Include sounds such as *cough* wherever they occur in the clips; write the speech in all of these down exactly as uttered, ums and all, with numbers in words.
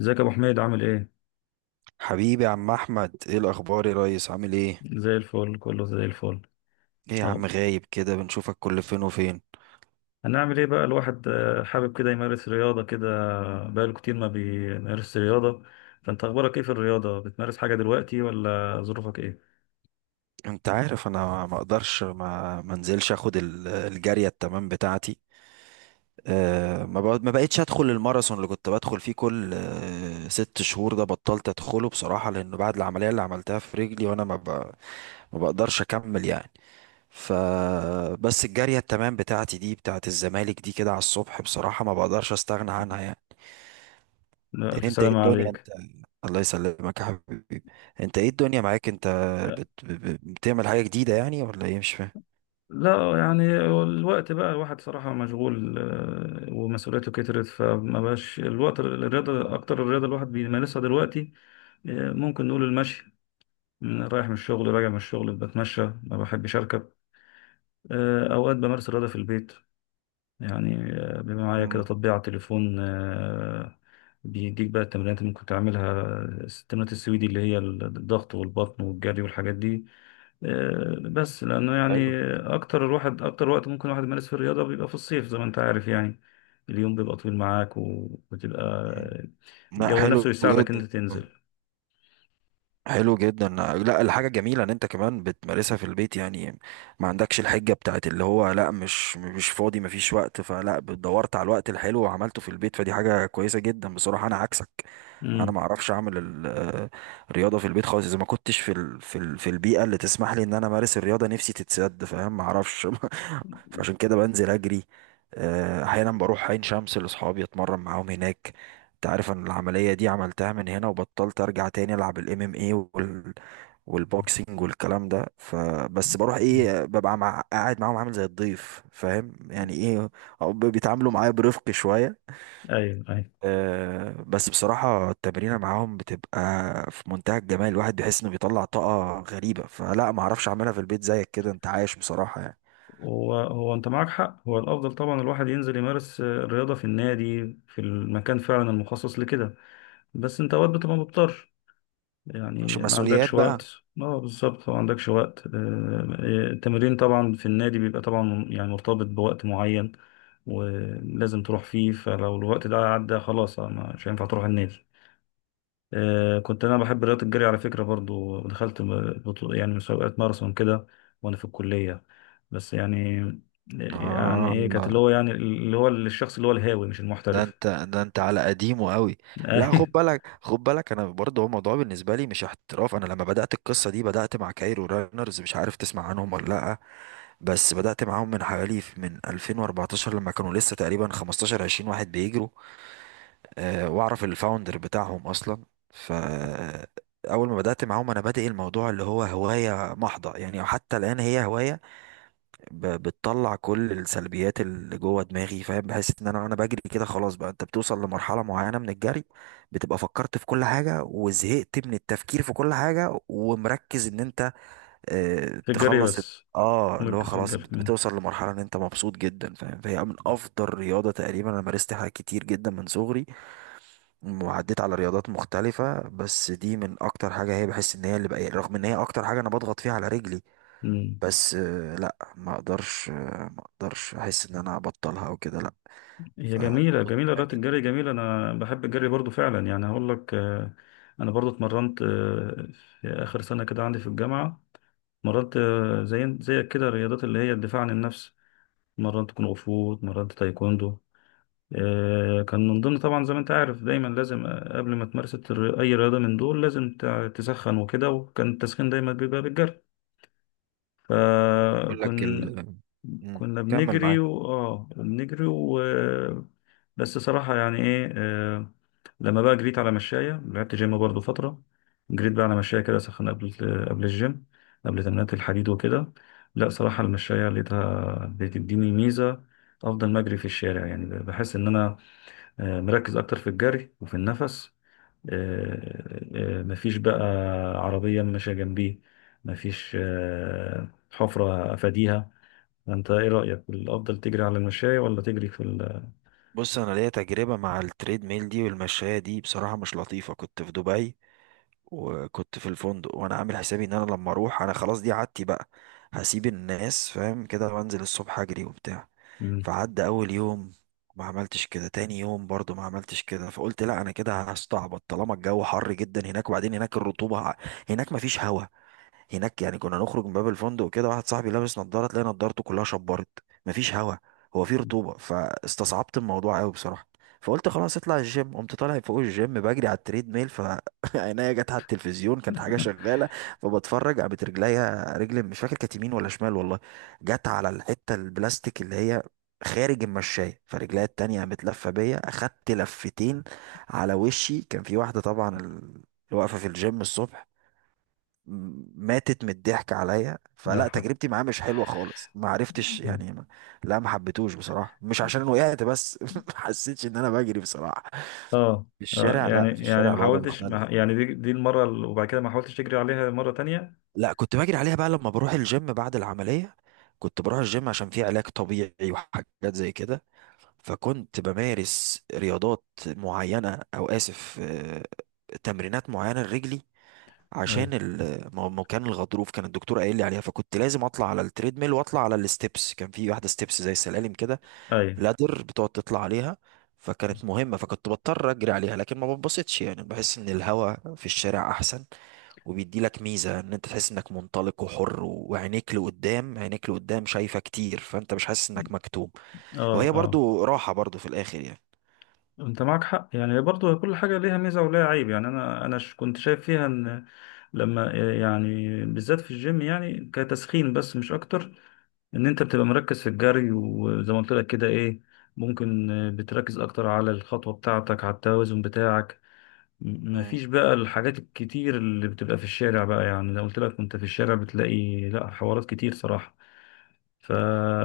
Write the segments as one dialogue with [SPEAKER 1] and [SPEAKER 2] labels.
[SPEAKER 1] ازيك يا ابو حميد؟ عامل ايه؟
[SPEAKER 2] حبيبي يا عم احمد، ايه الاخبار يا ريس؟ عامل ايه؟
[SPEAKER 1] زي الفل، كله زي الفل.
[SPEAKER 2] ايه يا
[SPEAKER 1] اهو،
[SPEAKER 2] عم غايب كده، بنشوفك كل فين وفين.
[SPEAKER 1] هنعمل ايه بقى الواحد؟ آه، حابب كده يمارس رياضه كده. بقاله كتير ما بيمارس رياضه. فانت اخبارك ايه في الرياضه؟ بتمارس حاجه دلوقتي ولا ظروفك ايه؟
[SPEAKER 2] انت عارف انا ما اقدرش ما منزلش اخد ال- الجاريه التمام بتاعتي. أه ما بق- ما بقتش ادخل الماراثون اللي كنت بدخل فيه كل أه ست شهور، ده بطلت ادخله بصراحه لانه بعد العمليه اللي عملتها في رجلي وانا ما, ب... ما بقدرش اكمل يعني. ف بس الجاريه التمام بتاعتي دي بتاعت الزمالك دي كده على الصبح، بصراحه ما بقدرش استغنى عنها يعني.
[SPEAKER 1] لا، الف
[SPEAKER 2] انت ايه
[SPEAKER 1] سلامه
[SPEAKER 2] الدنيا
[SPEAKER 1] عليك.
[SPEAKER 2] انت؟ الله يسلمك يا حبيبي. انت ايه الدنيا معاك انت؟
[SPEAKER 1] آه.
[SPEAKER 2] بت... ب- ب- بتعمل حاجة جديدة يعني ولا ايه؟ مش فاهم.
[SPEAKER 1] لا يعني الوقت بقى الواحد صراحه مشغول، آه، ومسؤوليته كترت، فما بقاش الوقت الرياضه. اكتر الرياضه الواحد بيمارسها دلوقتي آه، ممكن نقول المشي. رايح من الشغل، راجع من الشغل، بتمشى، ما بحبش اركب. آه، أوقات بمارس الرياضة في البيت. يعني آه، بيبقى معايا كده
[SPEAKER 2] امم
[SPEAKER 1] تطبيق على التليفون آه، بيديك بقى التمرينات اللي ممكن تعملها، التمرينات السويدي اللي هي الضغط والبطن والجري والحاجات دي. آه، بس لأنه يعني
[SPEAKER 2] حلو.
[SPEAKER 1] أكتر الواحد، أكتر وقت ممكن الواحد يمارس فيه الرياضة بيبقى في الصيف، زي ما أنت عارف يعني. اليوم بيبقى طويل معاك و-
[SPEAKER 2] مم.
[SPEAKER 1] وبتبقى
[SPEAKER 2] لا
[SPEAKER 1] الجو نفسه
[SPEAKER 2] حلو
[SPEAKER 1] يساعدك إن
[SPEAKER 2] جدا.
[SPEAKER 1] أنت تنزل.
[SPEAKER 2] حلو جدا، لا الحاجة جميلة ان انت كمان بتمارسها في البيت يعني. ما عندكش الحجة بتاعت اللي هو لا مش مش فاضي مفيش وقت، فلا دورت على الوقت الحلو وعملته في البيت، فدي حاجة كويسة جدا بصراحة. انا عكسك، انا
[SPEAKER 1] مم.
[SPEAKER 2] ما اعرفش اعمل ال- آه، الرياضة في البيت خالص اذا ما كنتش في ال في ال في البيئة اللي تسمح لي ان انا امارس الرياضة، نفسي تتسد فاهم ما اعرفش. *laughs* فعشان كده بنزل اجري. آه، احيانا بروح عين شمس لاصحابي اتمرن معاهم هناك. انت عارف ان العملية دي عملتها من هنا وبطلت ارجع تاني العب الام ام اي وال والبوكسنج والكلام ده، فبس بروح ايه ببقى مع قاعد معاهم عامل زي الضيف فاهم يعني ايه. أو ب- بيتعاملوا معايا برفق شوية.
[SPEAKER 1] أيوه أيوه.
[SPEAKER 2] أه بس بصراحة التمرينة معاهم بتبقى في منتهى الجمال، الواحد بيحس انه بيطلع طاقة غريبة. فلا ما اعرفش اعملها في البيت زيك كده انت عايش بصراحة يعني.
[SPEAKER 1] هو هو انت معاك حق، هو الافضل طبعا الواحد ينزل يمارس آه، الرياضه في النادي، في المكان فعلا المخصص لكده. بس انت اوقات بتبقى مضطر،
[SPEAKER 2] عشان
[SPEAKER 1] يعني ما
[SPEAKER 2] مسؤوليات
[SPEAKER 1] عندكش
[SPEAKER 2] بقى.
[SPEAKER 1] وقت. اه بالظبط، ما عندكش وقت. آه، آه، التمرين طبعا في النادي بيبقى طبعا يعني مرتبط بوقت معين ولازم تروح فيه، فلو الوقت ده عدى خلاص آه، مش هينفع تروح النادي. آه، كنت انا بحب رياضه الجري على فكره. برضو دخلت م- بطو- يعني مسابقات ماراثون كده، وانا في الكليه. بس يعني يعني
[SPEAKER 2] اه
[SPEAKER 1] ايه، كانت اللي هو يعني اللي هو الشخص اللي هو الهاوي مش
[SPEAKER 2] ده
[SPEAKER 1] المحترف.
[SPEAKER 2] انت ده انت على قديمه قوي.
[SPEAKER 1] *laughs*
[SPEAKER 2] لا خد
[SPEAKER 1] أيوة.
[SPEAKER 2] بالك خد بالك، انا برضه هو الموضوع بالنسبه لي مش احتراف، انا لما بدات القصه دي بدات مع كايرو رانرز، مش عارف تسمع عنهم ولا لا. بس بدات معاهم من حوالي من ألفين وأربعتاشر لما كانوا لسه تقريبا خمستاشر عشرين واحد بيجروا. أه واعرف الفاوندر بتاعهم اصلا. ف اول ما بدات معاهم انا بادئ الموضوع اللي هو هوايه محضه يعني، حتى الان هي هوايه. ب- بتطلع كل السلبيات اللي جوه دماغي فاهم، بحس ان انا وانا بجري كده خلاص بقى انت بتوصل لمرحله معينه من الجري. بتبقى فكرت في كل حاجه وزهقت من التفكير في كل حاجه ومركز ان انت اه
[SPEAKER 1] في الجري
[SPEAKER 2] تخلص الت-
[SPEAKER 1] بس.
[SPEAKER 2] اه اللي هو
[SPEAKER 1] مركز في
[SPEAKER 2] خلاص
[SPEAKER 1] الجري.
[SPEAKER 2] بت-
[SPEAKER 1] مم.
[SPEAKER 2] بتوصل لمرحله ان انت مبسوط جدا فاهم، فهي من افضل رياضه. تقريبا انا مارست حاجات كتير جدا من صغري وعديت على رياضات مختلفه، بس دي من اكتر حاجه، هي بحس ان هي اللي بقى رغم ان هي اكتر حاجه انا بضغط فيها على رجلي.
[SPEAKER 1] مم.
[SPEAKER 2] بس آه، لا ما اقدرش، آه، ما اقدرش احس ان انا ابطلها او كده، لا.
[SPEAKER 1] هي جميله،
[SPEAKER 2] فبطل
[SPEAKER 1] جميله
[SPEAKER 2] فيها
[SPEAKER 1] رياضه
[SPEAKER 2] جدا.
[SPEAKER 1] الجري، جميله. انا بحب الجري برضو فعلا، يعني هقول لك آه، انا برضو اتمرنت آه، في اخر سنه كده عندي في الجامعه. مرنت آه، زي زيك كده رياضات اللي هي الدفاع عن النفس. مرنت كونغ فو، مرنت تايكوندو. آه، كان من ضمن طبعا، زي ما انت عارف دايما لازم آه، قبل ما تمارس الر- اي رياضه من دول لازم تع- تسخن وكده، وكان التسخين دايما بيبقى بالجري.
[SPEAKER 2] اقول لك
[SPEAKER 1] فكنا،
[SPEAKER 2] ال... مم.
[SPEAKER 1] كنا
[SPEAKER 2] كمل
[SPEAKER 1] بنجري
[SPEAKER 2] معاك.
[SPEAKER 1] و... اه بنجري و... بس صراحه يعني ايه آه، لما بقى جريت على مشايه، لعبت جيم برضو فتره. جريت بقى على مشايه كده سخن قبل، قبل الجيم، قبل تمرينات الحديد وكده. لا صراحه المشايه لقيتها بتديني ميزه افضل ما اجري في الشارع. يعني بحس ان انا آه، نركز اكتر في الجري وفي النفس. آه، آه، مفيش بقى عربية ماشية جنبيه، مفيش آه، حفرة افاديها. انت ايه رأيك؟ الافضل تجري على المشاية ولا تجري في ال...
[SPEAKER 2] بص انا ليا تجربه مع التريد ميل دي والمشايه دي، بصراحه مش لطيفه. كنت في دبي وكنت في الفندق وانا عامل حسابي ان انا لما اروح انا خلاص دي عادتي بقى، هسيب الناس فاهم كده وانزل الصبح اجري وبتاع.
[SPEAKER 1] مم.
[SPEAKER 2] فعدى اول يوم ما عملتش كده، تاني يوم برضو ما عملتش كده. فقلت لا انا كده هستعبط، طالما الجو حر جدا هناك، وبعدين هناك الرطوبة ع- هناك ما فيش هوا هناك يعني. كنا نخرج من باب الفندق وكده واحد صاحبي لابس نضاره تلاقي نضارته كلها شبرت. مفيش هوا، هو في رطوبه. فاستصعبت الموضوع قوي بصراحه. فقلت خلاص اطلع الجيم، قمت طالع فوق الجيم بجري على التريد ميل، فعينيا *laughs* جت على التلفزيون، كانت حاجه شغاله فبتفرج، قامت رجليا، رجل مش فاكر كانت يمين ولا شمال والله جت على الحته البلاستيك اللي هي خارج المشاية، فرجليا التانية قامت لفة بيا، أخدت لفتين على وشي. كان في واحدة طبعا ال- اللي واقفة في الجيم الصبح ماتت من الضحك عليا.
[SPEAKER 1] لا
[SPEAKER 2] فلا
[SPEAKER 1] ف...
[SPEAKER 2] تجربتي معاه مش حلوه خالص، ما عرفتش
[SPEAKER 1] مم.
[SPEAKER 2] يعني ما. لا ما حبيتهوش بصراحه، مش عشان وقعت بس *laughs* ما حسيتش ان انا بجري بصراحه
[SPEAKER 1] اه.
[SPEAKER 2] في
[SPEAKER 1] آه،
[SPEAKER 2] الشارع.
[SPEAKER 1] يعني
[SPEAKER 2] لا، في
[SPEAKER 1] يعني
[SPEAKER 2] الشارع
[SPEAKER 1] ما
[SPEAKER 2] الوضع
[SPEAKER 1] حاولتش،
[SPEAKER 2] مختلف.
[SPEAKER 1] ما يعني دي دي المرة ال- وبعد كده ما حاولتش تجري عليها مرة تانية؟
[SPEAKER 2] لا كنت بجري عليها بقى لما بروح الجيم بعد العمليه. كنت بروح الجيم عشان فيه علاج طبيعي وحاجات زي كده، فكنت بمارس رياضات معينه او اسف، آه، تمرينات معينه لرجلي
[SPEAKER 1] ايوه
[SPEAKER 2] عشان ال- ما ما كان الغضروف كان الدكتور قايل لي عليها، فكنت لازم اطلع على التريدميل واطلع على الستبس، كان في واحده ستبس زي السلالم كده
[SPEAKER 1] ايوه.
[SPEAKER 2] لادر بتقعد تطلع عليها، فكانت مهمه، فكنت بضطر اجري عليها، لكن ما بتبسطش يعني. بحس ان الهواء في الشارع احسن وبيدي لك ميزه ان انت تحس انك منطلق وحر و- وعينيك لقدام، عينيك لقدام شايفه كتير، فانت مش حاسس انك مكتوم.
[SPEAKER 1] اه
[SPEAKER 2] وهي
[SPEAKER 1] اه.
[SPEAKER 2] برضو راحه برضو في الاخر يعني.
[SPEAKER 1] انت معك حق، يعني برضو كل حاجة ليها ميزة وليها عيب. يعني انا انا ش- كنت شايف فيها ان لما يعني بالذات في الجيم يعني كتسخين بس مش اكتر، ان انت بتبقى مركز في الجري، وزي ما قلت لك كده ايه، ممكن بتركز اكتر على الخطوة بتاعتك، على التوازن بتاعك. م-
[SPEAKER 2] مم.
[SPEAKER 1] مفيش بقى الحاجات الكتير اللي بتبقى في الشارع بقى. يعني لو قلت لك وانت في الشارع بتلاقي لا حوارات كتير صراحة. ف...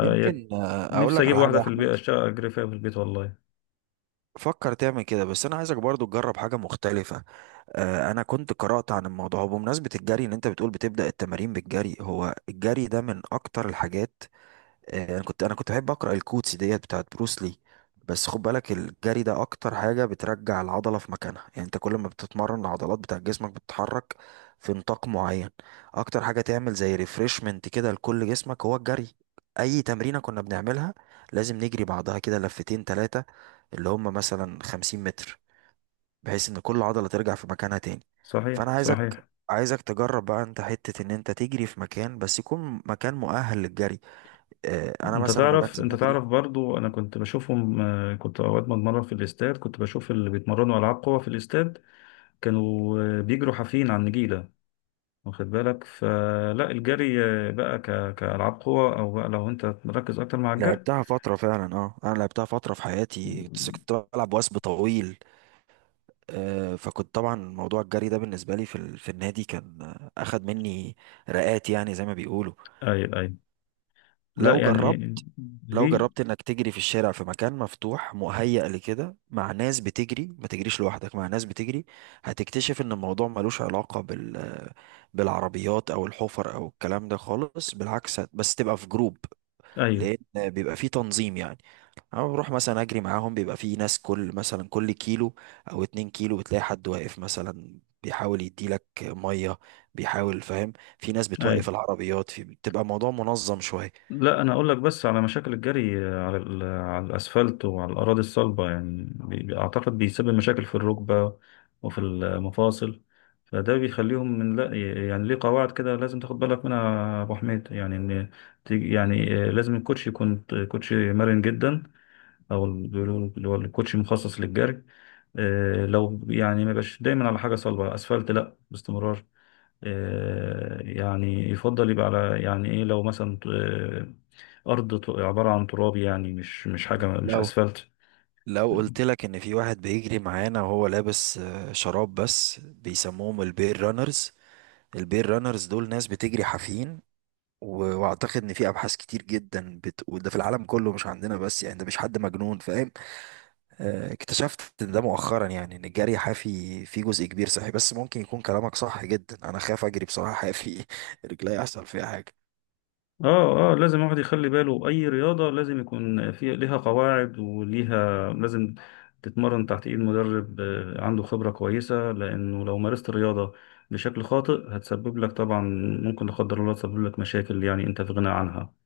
[SPEAKER 2] يمكن آه، اقول
[SPEAKER 1] نفسي
[SPEAKER 2] لك
[SPEAKER 1] اجيب
[SPEAKER 2] على حاجه
[SPEAKER 1] واحدة
[SPEAKER 2] يا
[SPEAKER 1] في البيت،
[SPEAKER 2] احمد،
[SPEAKER 1] اشتغل اجري فيها في البيت والله.
[SPEAKER 2] فكر تعمل كده، بس انا عايزك برضو تجرب حاجه مختلفه. آه، انا كنت قرات عن الموضوع بمناسبه الجري ان انت بتقول بتبدا التمارين بالجري، هو الجري ده من اكتر الحاجات. آه، انا كنت انا كنت بحب اقرا الكوتس ديت بتاعت بروسلي. بس خد بالك الجري ده اكتر حاجه بترجع العضله في مكانها يعني، انت كل ما بتتمرن العضلات بتاع جسمك بتتحرك في نطاق معين. اكتر حاجه تعمل زي ريفرشمنت كده لكل جسمك هو الجري. اي تمرينه كنا بنعملها لازم نجري بعضها كده لفتين تلاتة، اللي هم مثلا خمسين متر، بحيث ان كل عضله ترجع في مكانها تاني. فانا
[SPEAKER 1] صحيح
[SPEAKER 2] عايزك
[SPEAKER 1] صحيح.
[SPEAKER 2] عايزك تجرب بقى انت حتة ان انت تجري في مكان، بس يكون مكان مؤهل للجري. آه، انا
[SPEAKER 1] انت
[SPEAKER 2] مثلا لما
[SPEAKER 1] تعرف،
[SPEAKER 2] بنزل
[SPEAKER 1] انت
[SPEAKER 2] اجري
[SPEAKER 1] تعرف برضو انا كنت بشوفهم آه، كنت اوقات بتمرن في الاستاد، كنت بشوف اللي بيتمرنوا العاب قوه في الاستاد. كانوا آه، بيجروا حافيين على النجيله، واخد بالك؟ فلا الجري آه، بقى ك... كالعاب قوه، او بقى لو انت مركز اكتر مع الجري.
[SPEAKER 2] لعبتها فتره فعلا. اه انا لعبتها فتره في حياتي بس كنت بلعب وثب طويل. آه، فكنت طبعا موضوع الجري ده بالنسبه لي في ال- في النادي كان آه، اخد مني رقات يعني زي ما بيقولوا.
[SPEAKER 1] ايوه ايوه. لا
[SPEAKER 2] لو
[SPEAKER 1] يعني
[SPEAKER 2] جربت لو
[SPEAKER 1] ليه.
[SPEAKER 2] جربت انك تجري في الشارع في مكان مفتوح مهيأ لكده مع ناس بتجري، ما تجريش لوحدك مع ناس بتجري، هتكتشف ان الموضوع ملوش علاقة بال بالعربيات او الحفر او الكلام ده خالص. بالعكس هت- بس تبقى في جروب،
[SPEAKER 1] ايوه
[SPEAKER 2] لان بيبقى فيه تنظيم يعني. انا بروح مثلا اجري معاهم بيبقى فيه ناس كل مثلا كل كيلو او اتنين كيلو بتلاقي حد واقف مثلا بيحاول يديلك ميه بيحاول فاهم. في ناس
[SPEAKER 1] ايوه.
[SPEAKER 2] بتوقف العربيات، في بتبقى الموضوع منظم شويه.
[SPEAKER 1] لا انا اقول لك بس على مشاكل الجري آه، على ال- على الاسفلت وعلى الاراضي الصلبه، يعني بي- بي- اعتقد بيسبب مشاكل في الركبه وفي المفاصل، فده بيخليهم من لا، يعني ليه قواعد كده لازم تاخد بالك منها يا ابو حميد. يعني ان تيجي- يعني آه، لازم الكوتش يكون كوتشي مرن جدا، او ال- بيقولوا اللي هو الكوتشي مخصص للجري. آه، لو يعني ما يبقاش دايما على حاجه صلبه، اسفلت لا باستمرار. آه، يعني يفضل يبقى على يعني ايه، لو مثلا آه، ارض ت- عبارة عن تراب، يعني مش مش حاجة مش
[SPEAKER 2] لو
[SPEAKER 1] اسفلت.
[SPEAKER 2] لو قلت لك ان في واحد بيجري معانا وهو لابس آه، شراب بس، بيسموهم البير رانرز. البير رانرز دول ناس بتجري حافيين، و- واعتقد ان في ابحاث كتير جدا بت... وده في العالم كله مش عندنا بس، يعني ده مش حد مجنون فاهم. آه، اكتشفت ده مؤخرا يعني ان الجري حافي فيه جزء كبير صحي، بس ممكن يكون كلامك صح جدا، انا خاف اجري بصراحة حافي *laughs* رجلي يحصل فيها حاجة.
[SPEAKER 1] اه اه. لازم الواحد يخلي باله، اي رياضة لازم يكون في ليها قواعد وليها لازم تتمرن تحت ايد مدرب آه، عنده خبرة كويسة، لانه لو مارست الرياضة بشكل خاطئ هتسبب لك طبعا، ممكن لا قدر الله تسبب لك مشاكل يعني انت في غنى عنها.